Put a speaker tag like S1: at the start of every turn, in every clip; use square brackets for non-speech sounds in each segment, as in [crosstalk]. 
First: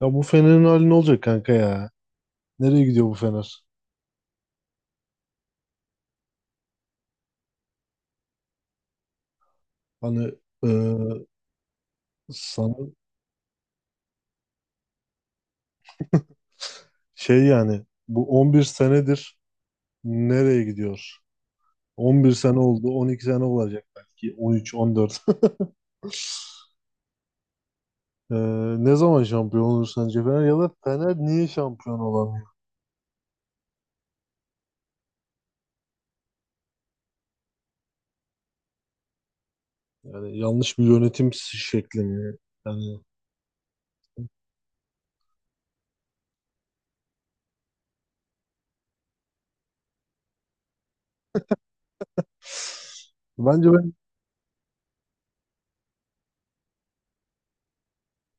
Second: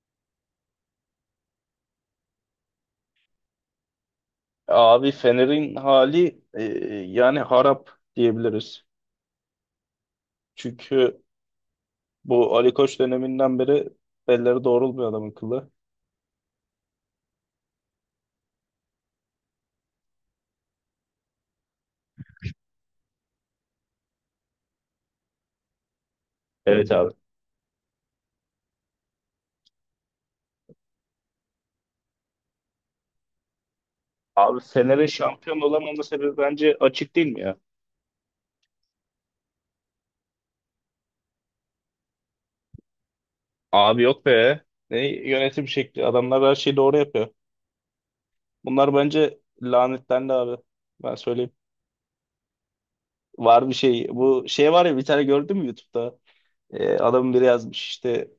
S1: Ya bu Fener'in hali ne olacak kanka ya? Nereye gidiyor bu Fener?
S2: Abi Fener'in hali yani harap diyebiliriz.
S1: Hani e,
S2: Çünkü bu Ali
S1: sana
S2: Koç döneminden beri belleri doğrulmuyor adamın kılı.
S1: şey yani bu 11 senedir nereye gidiyor? 11 sene oldu, 12 sene olacak belki 13, 14. [laughs]
S2: Evet abi.
S1: E, Ne zaman şampiyon olur sence Fener ya da Fener niye şampiyon olamıyor?
S2: Abi Fener'in şampiyon olamama sebebi bence açık değil mi ya?
S1: Yani yanlış bir yönetim şekli mi? Yani
S2: Abi yok be. Ne yönetim şekli. Adamlar her şeyi doğru yapıyor. Bunlar bence lanetlendi abi. Ben söyleyeyim. Var
S1: bence
S2: bir
S1: ben
S2: şey. Bu şey var ya bir tane gördün mü YouTube'da? Adamın biri yazmış işte.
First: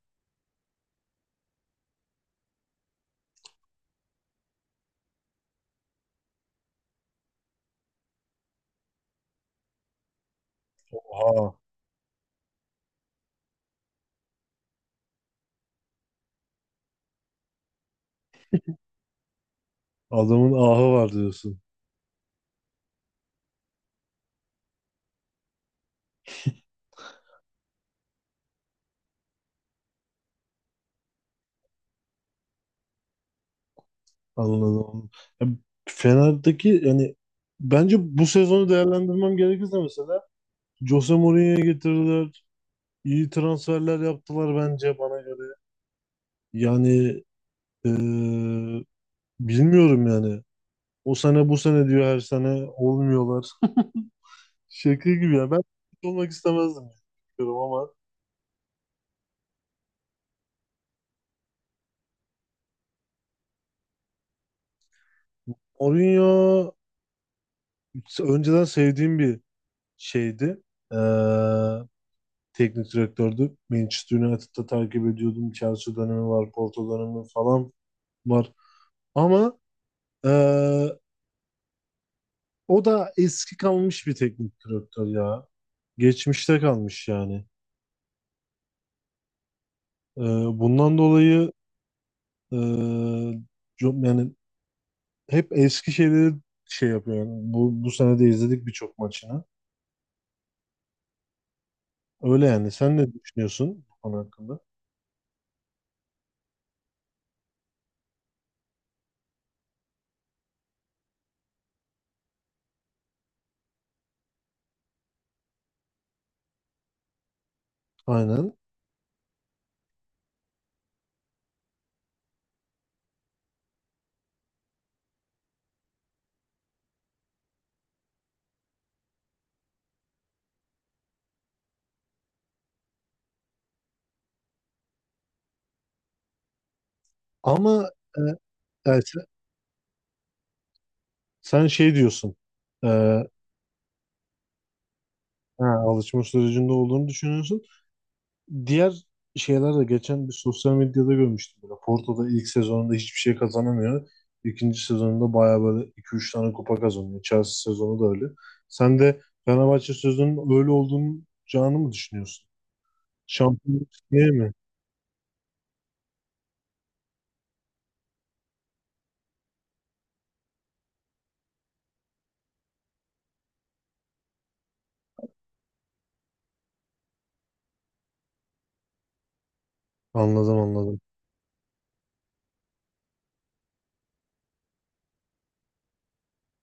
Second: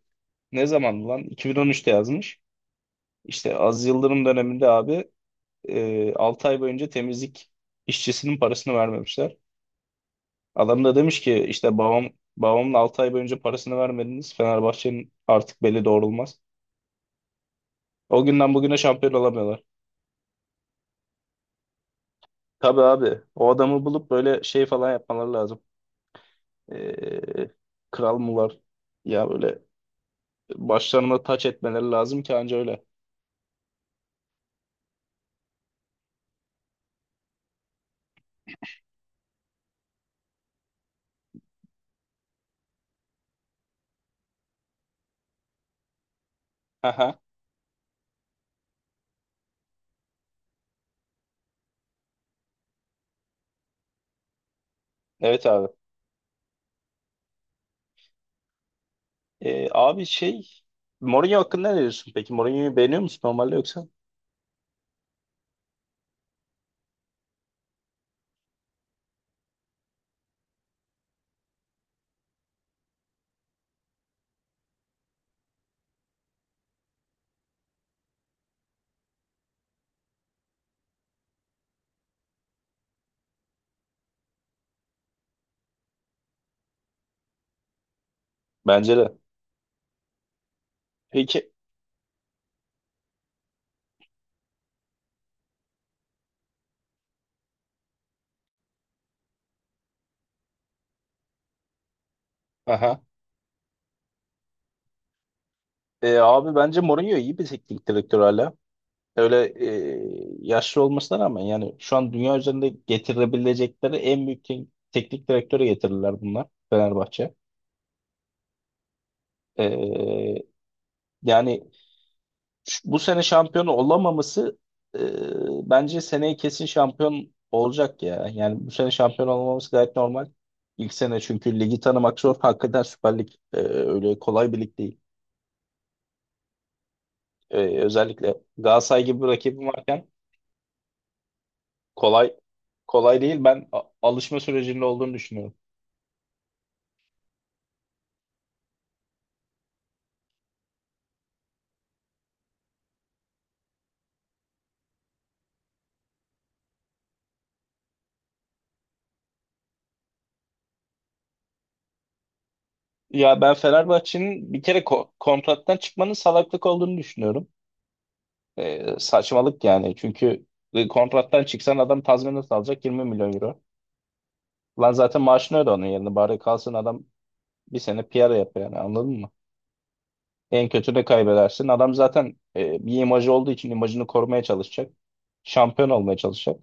S2: Ne zaman lan? 2013'te yazmış. İşte Aziz Yıldırım döneminde abi 6 ay boyunca temizlik işçisinin parasını vermemişler. Adam da demiş ki
S1: aha,
S2: işte babamın 6 ay boyunca parasını vermediniz. Fenerbahçe'nin artık beli doğrulmaz. O günden bugüne şampiyon olamıyorlar.
S1: adamın ahı var diyorsun.
S2: Tabii abi o adamı bulup böyle şey falan yapmaları lazım. Ee, Kral mı var? Ya böyle başlarına taç etmeleri lazım ki anca öyle.
S1: Anladım. Ya, Fener'deki yani bence bu sezonu değerlendirmem gerekirse mesela Jose Mourinho'ya getirdiler. İyi transferler yaptılar bence bana göre.
S2: Aha,
S1: Yani eee, bilmiyorum yani. O sene bu sene diyor her sene olmuyorlar. [laughs] Şaka gibi
S2: evet
S1: ya. Ben
S2: abi.
S1: olmak istemezdim diyorum ama
S2: Abi şey Mourinho hakkında ne diyorsun peki? Mourinho'yu beğeniyor musun normalde yoksa?
S1: Mourinho önceden sevdiğim bir şeydi. Eee Teknik direktördü. Manchester United'da takip ediyordum. Chelsea dönemi var, Porto dönemi falan var. Ama eee, o da eski kalmış bir teknik direktör ya. Geçmişte kalmış yani.
S2: Bence de.
S1: Eee, Bundan dolayı
S2: Peki.
S1: eee, yani hep eski şeyleri şey yapıyor. Yani bu sene de izledik birçok maçını. Öyle yani. Sen
S2: Aha.
S1: ne düşünüyorsun bu konu hakkında?
S2: Abi bence Mourinho iyi bir teknik direktör hala. Öyle yaşlı olmasına rağmen yani şu an dünya üzerinde getirebilecekleri en büyük teknik direktörü getirirler bunlar Fenerbahçe.
S1: Aynen.
S2: E, Yani bu sene şampiyon olamaması, e, bence seneye kesin şampiyon olacak ya. Yani bu sene şampiyon olmaması gayet normal. İlk sene çünkü ligi tanımak zor. [laughs] Hakikaten Süper Lig öyle kolay bir lig değil.
S1: Ama eee,
S2: Özellikle
S1: yani
S2: Galatasaray gibi
S1: sen,
S2: bir rakibim varken
S1: sen şey diyorsun.
S2: kolay kolay değil. Ben alışma sürecinde olduğunu düşünüyorum.
S1: Ha, alışma sürecinde olduğunu düşünüyorsun. Diğer şeyler de geçen bir sosyal medyada görmüştüm. Böyle Porto'da ilk sezonunda hiçbir şey kazanamıyor. İkinci sezonunda bayağı böyle 2-3 tane kupa kazanıyor. Chelsea sezonu da öyle. Sen de Fenerbahçe sezonunun öyle olduğunu canı mı düşünüyorsun?
S2: Ya ben
S1: Şampiyonluk diye mi?
S2: Fenerbahçe'nin bir kere kontrattan çıkmanın salaklık olduğunu düşünüyorum. Saçmalık yani. Çünkü kontrattan çıksan adam tazminat alacak 20 milyon euro. Lan zaten maaşını öde onun yerine. Bari kalsın adam bir sene PR yapıyor yani anladın mı?
S1: Anladım
S2: En kötü
S1: anladım.
S2: de kaybedersin. Adam zaten bir imajı olduğu için imajını korumaya çalışacak. Şampiyon olmaya çalışacak.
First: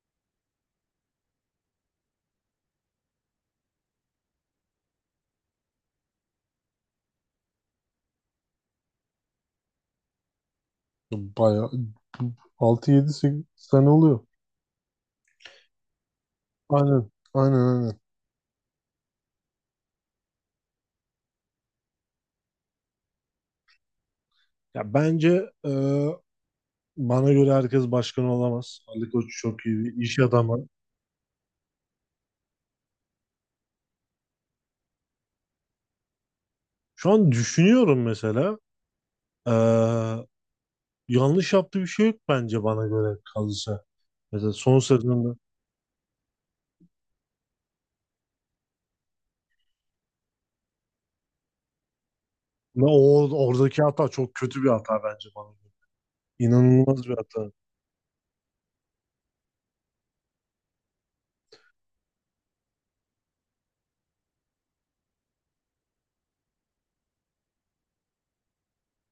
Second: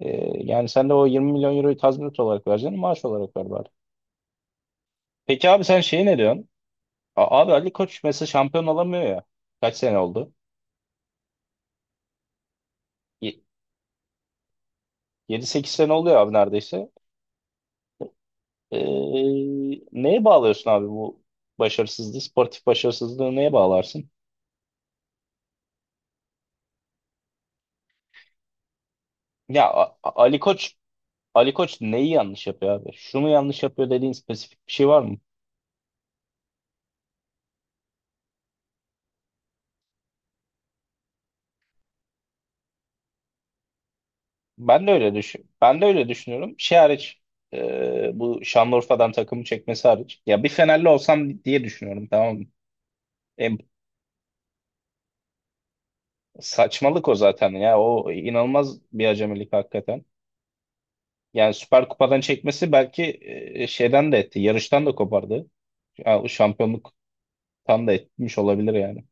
S2: Yani sen de o 20 milyon euroyu tazminat olarak vereceksin, maaş olarak ver bari. Peki abi sen şey ne diyorsun? Abi Ali Koç mesela şampiyon olamıyor ya. Kaç sene oldu?
S1: Bayağı 6-7-8 sene oluyor.
S2: 7 8 sene oluyor abi neredeyse.
S1: Aynen. Aynen, aynen.
S2: Ee, Neye bağlıyorsun abi bu başarısızlığı, sportif başarısızlığı neye bağlarsın?
S1: Ya bence bana göre herkes başkan olamaz. Ali Koç
S2: Ya
S1: çok iyi bir
S2: A-
S1: iş
S2: A- Ali
S1: adamı.
S2: Koç Ali Koç neyi yanlış yapıyor abi? Şunu yanlış yapıyor dediğin spesifik bir şey var mı?
S1: Şu an düşünüyorum mesela. Ee, Yanlış yaptığı bir şey yok bence bana göre kalırsa. Mesela son
S2: Ben de öyle
S1: sezonunda
S2: düşün. Ben de öyle düşünüyorum. Şey hariç, bu Şanlıurfa'dan takımı çekmesi hariç. Ya bir Fenerli olsam diye düşünüyorum, tamam mı?
S1: ve o
S2: E,
S1: oradaki hata çok kötü bir hata bence bana göre. İnanılmaz
S2: Saçmalık o
S1: bir hata.
S2: zaten ya. O inanılmaz bir acemilik hakikaten. Yani Süper Kupa'dan çekmesi belki, şeyden de etti. Yarıştan da kopardı. Ya, o şampiyonluktan da etmiş olabilir yani.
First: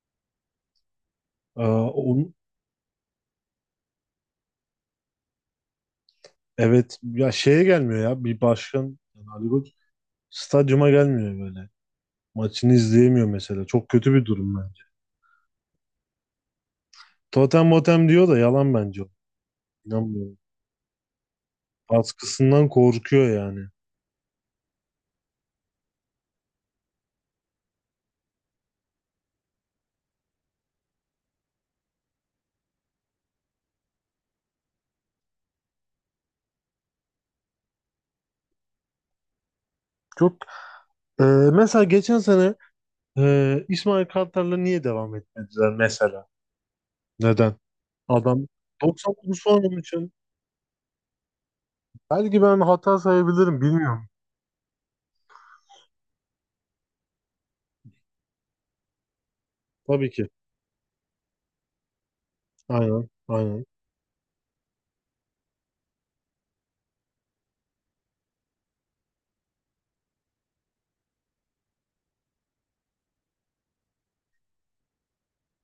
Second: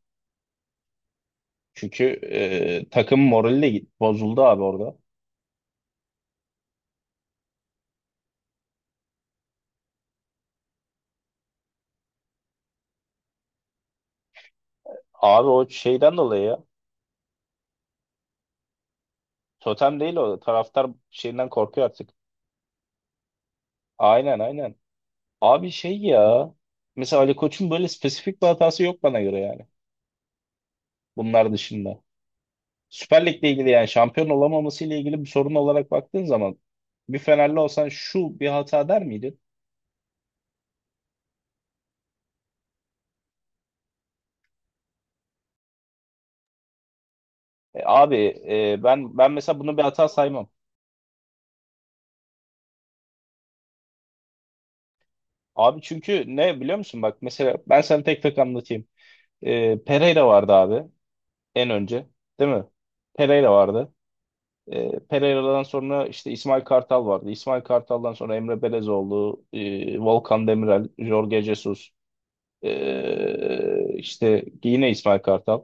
S2: Çünkü
S1: Onun,
S2: takım morali de bozuldu abi orada.
S1: evet ya, şeye gelmiyor ya bir başkan yani Ali Koç stadyuma gelmiyor böyle. Maçını izleyemiyor mesela. Çok kötü bir durum bence.
S2: Abi o şeyden dolayı ya.
S1: Totem motem diyor da yalan bence o.
S2: Totem değil
S1: İnanmıyorum.
S2: o. Taraftar şeyinden korkuyor artık.
S1: Baskısından korkuyor yani.
S2: Aynen, aynen. Abi şey ya. Mesela Ali Koç'un böyle spesifik bir hatası yok bana göre yani. Bunlar dışında. Süper Lig'le ilgili yani şampiyon olamaması ile ilgili bir sorun olarak baktığın zaman, bir Fenerli olsan şu bir hata der miydin?
S1: Çok Ee, Mesela geçen sene İsmail Kartal'la niye devam etmediler mesela? Neden?
S2: Abi
S1: Adam
S2: ben
S1: 99
S2: mesela bunu
S1: puan
S2: bir hata
S1: için.
S2: saymam.
S1: Belki ben hata sayabilirim bilmiyorum.
S2: Abi çünkü ne biliyor musun, bak mesela ben sana tek tek anlatayım.
S1: Tabii
S2: Pereira
S1: ki.
S2: vardı abi en önce, değil mi?
S1: Aynen.
S2: Pereira
S1: Aynen.
S2: vardı. Pereira'dan sonra işte İsmail Kartal vardı. İsmail Kartal'dan sonra Emre Belezoğlu, Volkan Demirel, Jorge Jesus, işte yine İsmail Kartal,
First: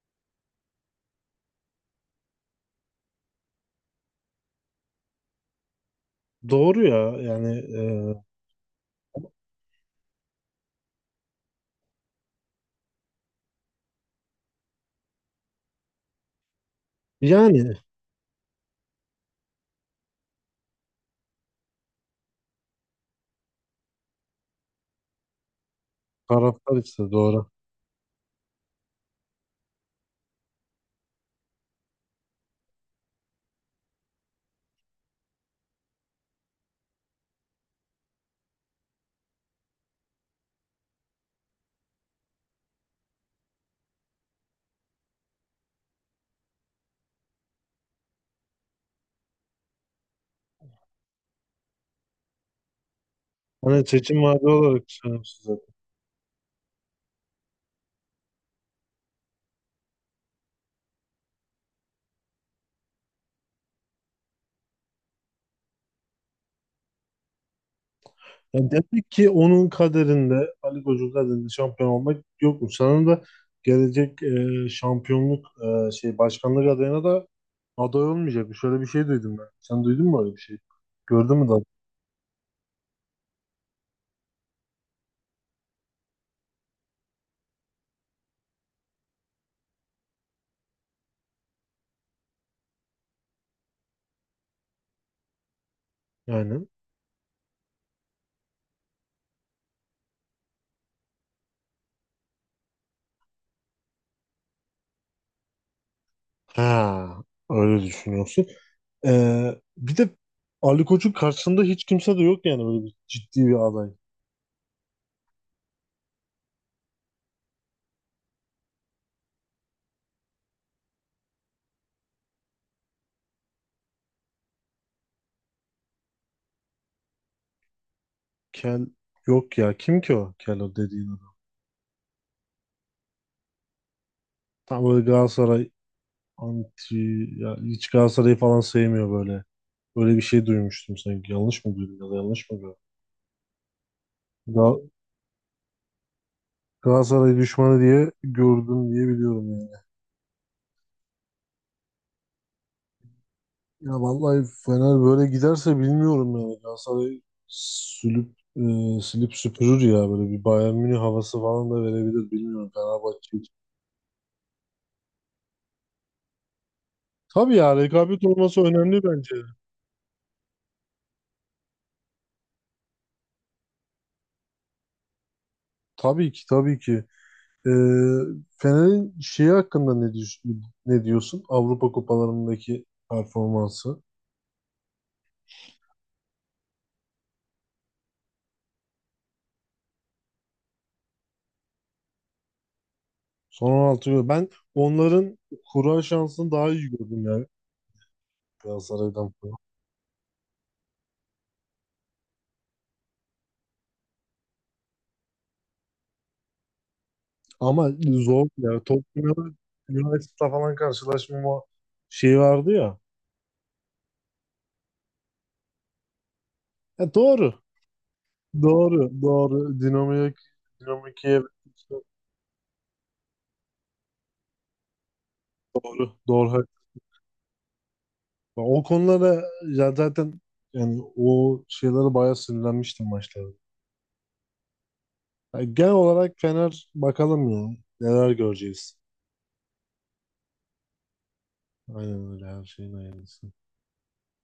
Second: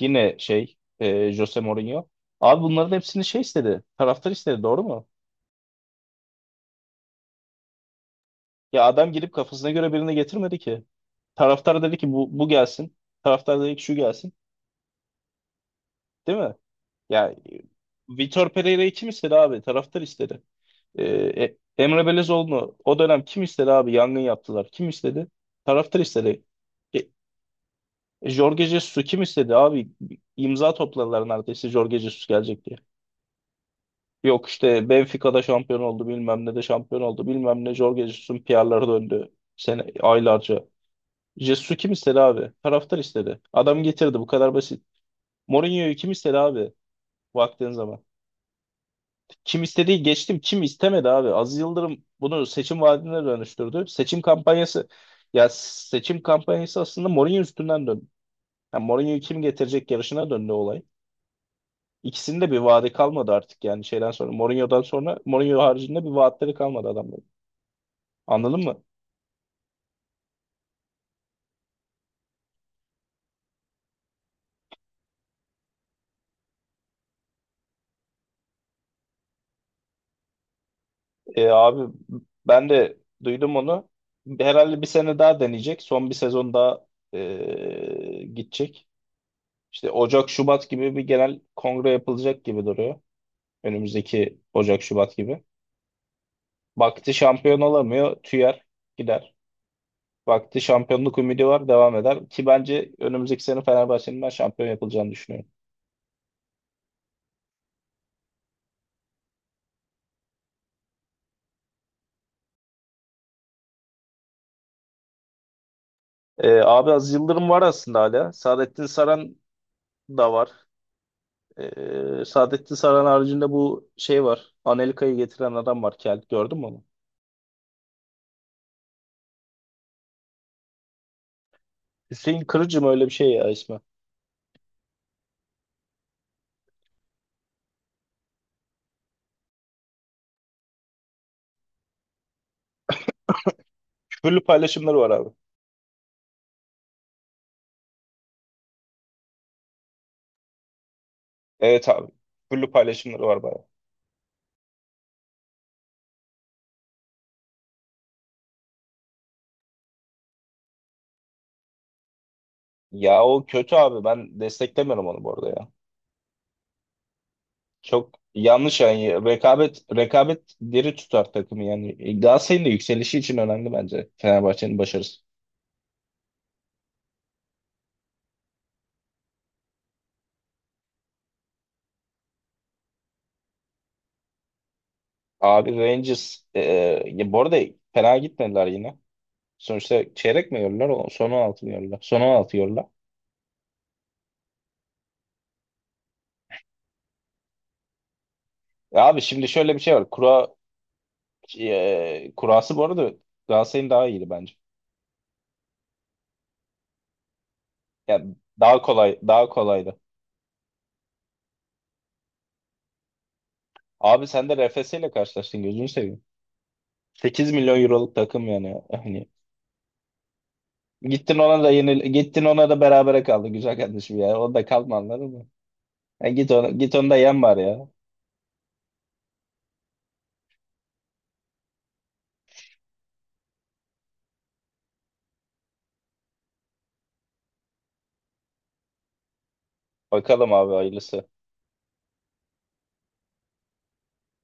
S2: yine şey, Jose Mourinho. Abi bunların hepsini şey istedi, taraftar istedi, doğru mu?
S1: Doğru ya. Yani e,
S2: Ya adam girip kafasına göre birini getirmedi ki. Taraftar dedi ki bu gelsin. Taraftar dedi ki şu gelsin. Değil mi? Ya
S1: yani
S2: Vitor Pereira'yı kim istedi abi? Taraftar istedi. Ee, Emre Belezoğlu'nu o dönem kim istedi abi? Yangın yaptılar. Kim istedi? Taraftar istedi.
S1: taraftar
S2: E,
S1: işte doğru.
S2: Jorge Jesus'u kim istedi abi? İmza topladılar neredeyse Jorge Jesus gelecek diye. Yok işte Benfica'da şampiyon oldu bilmem ne de şampiyon oldu bilmem ne, Jorge Jesus'un PR'ları döndü. Sene, aylarca. Jesus'u kim istedi abi? Taraftar istedi. Adam getirdi, bu kadar basit. Mourinho'yu kim istedi abi? Baktığın zaman. Kim istediği geçtim, kim istemedi abi. Aziz Yıldırım bunu seçim vaadine dönüştürdü.
S1: Hani seçim
S2: Seçim
S1: vaadi olarak
S2: kampanyası,
S1: düşünüyorum
S2: ya
S1: size.
S2: seçim kampanyası aslında Mourinho üstünden döndü. Yani Mourinho'yu kim getirecek yarışına döndü olay. İkisinde bir vaadi kalmadı artık yani şeyden sonra. Mourinho'dan sonra Mourinho haricinde bir vaatleri kalmadı adamların. Anladın
S1: Yani
S2: mı?
S1: demek ki onun kaderinde Ali Koç'un kaderinde şampiyon olmak yokmuş. Sanırım da gelecek şampiyonluk şey başkanlık adayına da aday olmayacak. Şöyle bir şey duydum ben. Sen duydun mu öyle bir şey? Gördün mü
S2: Abi ben de duydum onu. Herhalde bir sene daha deneyecek. Son bir sezon daha gidecek. İşte Ocak Şubat gibi bir genel kongre yapılacak gibi duruyor. Önümüzdeki Ocak Şubat gibi.
S1: yani?
S2: Vakti şampiyon olamıyor, tüyer gider. Vakti şampiyonluk ümidi var, devam eder. Ki bence önümüzdeki sene Fenerbahçe'nin ben şampiyon yapılacağını düşünüyorum.
S1: Ha, öyle düşünüyorsun. Bir de Ali Koç'un karşısında hiç kimse de yok yani böyle bir ciddi bir aday.
S2: Abi az Yıldırım var aslında hala. Saadettin Saran da var. Saadettin Saran haricinde bu şey var. Anelka'yı getiren adam var. Kel. Gördün mü onu?
S1: Kel yok ya. Kim ki o? Kel o dediğin adam.
S2: Hüseyin Kırıcı mı öyle bir şey ya ismi?
S1: Tam böyle Galatasaray anti ya, hiç Galatasaray'ı falan sevmiyor böyle. Böyle bir şey duymuştum sanki. Yanlış mı duydum ya da yanlış mı gördüm?
S2: Küfürlü
S1: Gal
S2: paylaşımları var abi.
S1: Galatasaray düşmanı diye gördüm diye biliyorum yani.
S2: Evet abi. Küfürlü paylaşımları var bayağı.
S1: Ya vallahi Fener böyle giderse bilmiyorum yani. Galatasaray sülüp e, silip süpürür ya böyle bir Bayern Münih havası falan da verebilir, bilmiyorum
S2: Ya
S1: Fenerbahçe
S2: o
S1: için.
S2: kötü abi. Ben desteklemiyorum onu bu arada ya.
S1: Tabii ya,
S2: Çok
S1: rekabet olması
S2: yanlış
S1: önemli
S2: yani.
S1: bence.
S2: Rekabet rekabet diri tutar takımı yani. Galatasaray'ın da yükselişi için önemli bence. Fenerbahçe'nin başarısı.
S1: Tabii ki, tabii ki. E, Fener'in şeyi hakkında ne diyorsun? Avrupa kupalarındaki performansı.
S2: Abi Rangers ya bu arada fena gitmediler yine. Sonuçta çeyrek mi yiyorlar? Son 16 mı yiyorlar? Son 16.
S1: Son 16 yıl. Ben onların kura şansını daha iyi gördüm yani
S2: Ya abi
S1: Galatasaray'dan.
S2: şimdi şöyle bir şey var. Kura, kurası bu arada Galatasaray'ın daha iyiydi bence.
S1: Ama
S2: Yani
S1: zor ya.
S2: daha kolay, daha
S1: Tottenham'la
S2: kolaydı.
S1: United'la falan karşılaşmama şey vardı ya.
S2: Abi sen de RFS ile karşılaştın, gözünü seveyim. 8
S1: Doğru.
S2: milyon euroluk takım yani.
S1: Doğru.
S2: Hani
S1: Doğru. Dinamo
S2: gittin
S1: Kiev
S2: ona da yenil, gittin ona da berabere kaldı güzel kardeşim ya. O da kalma, anladın mı?
S1: doğru.
S2: Yani
S1: Doğru.
S2: git ona,
S1: Haklı.
S2: git onu da yen bari ya.
S1: O konulara ya zaten yani o şeylere bayağı sinirlenmiştim maçlarda. Yani genel olarak Fener bakalım ya. Neler göreceğiz.
S2: Bakalım abi hayırlısı.
S1: Aynen öyle, her şeyin aynısı.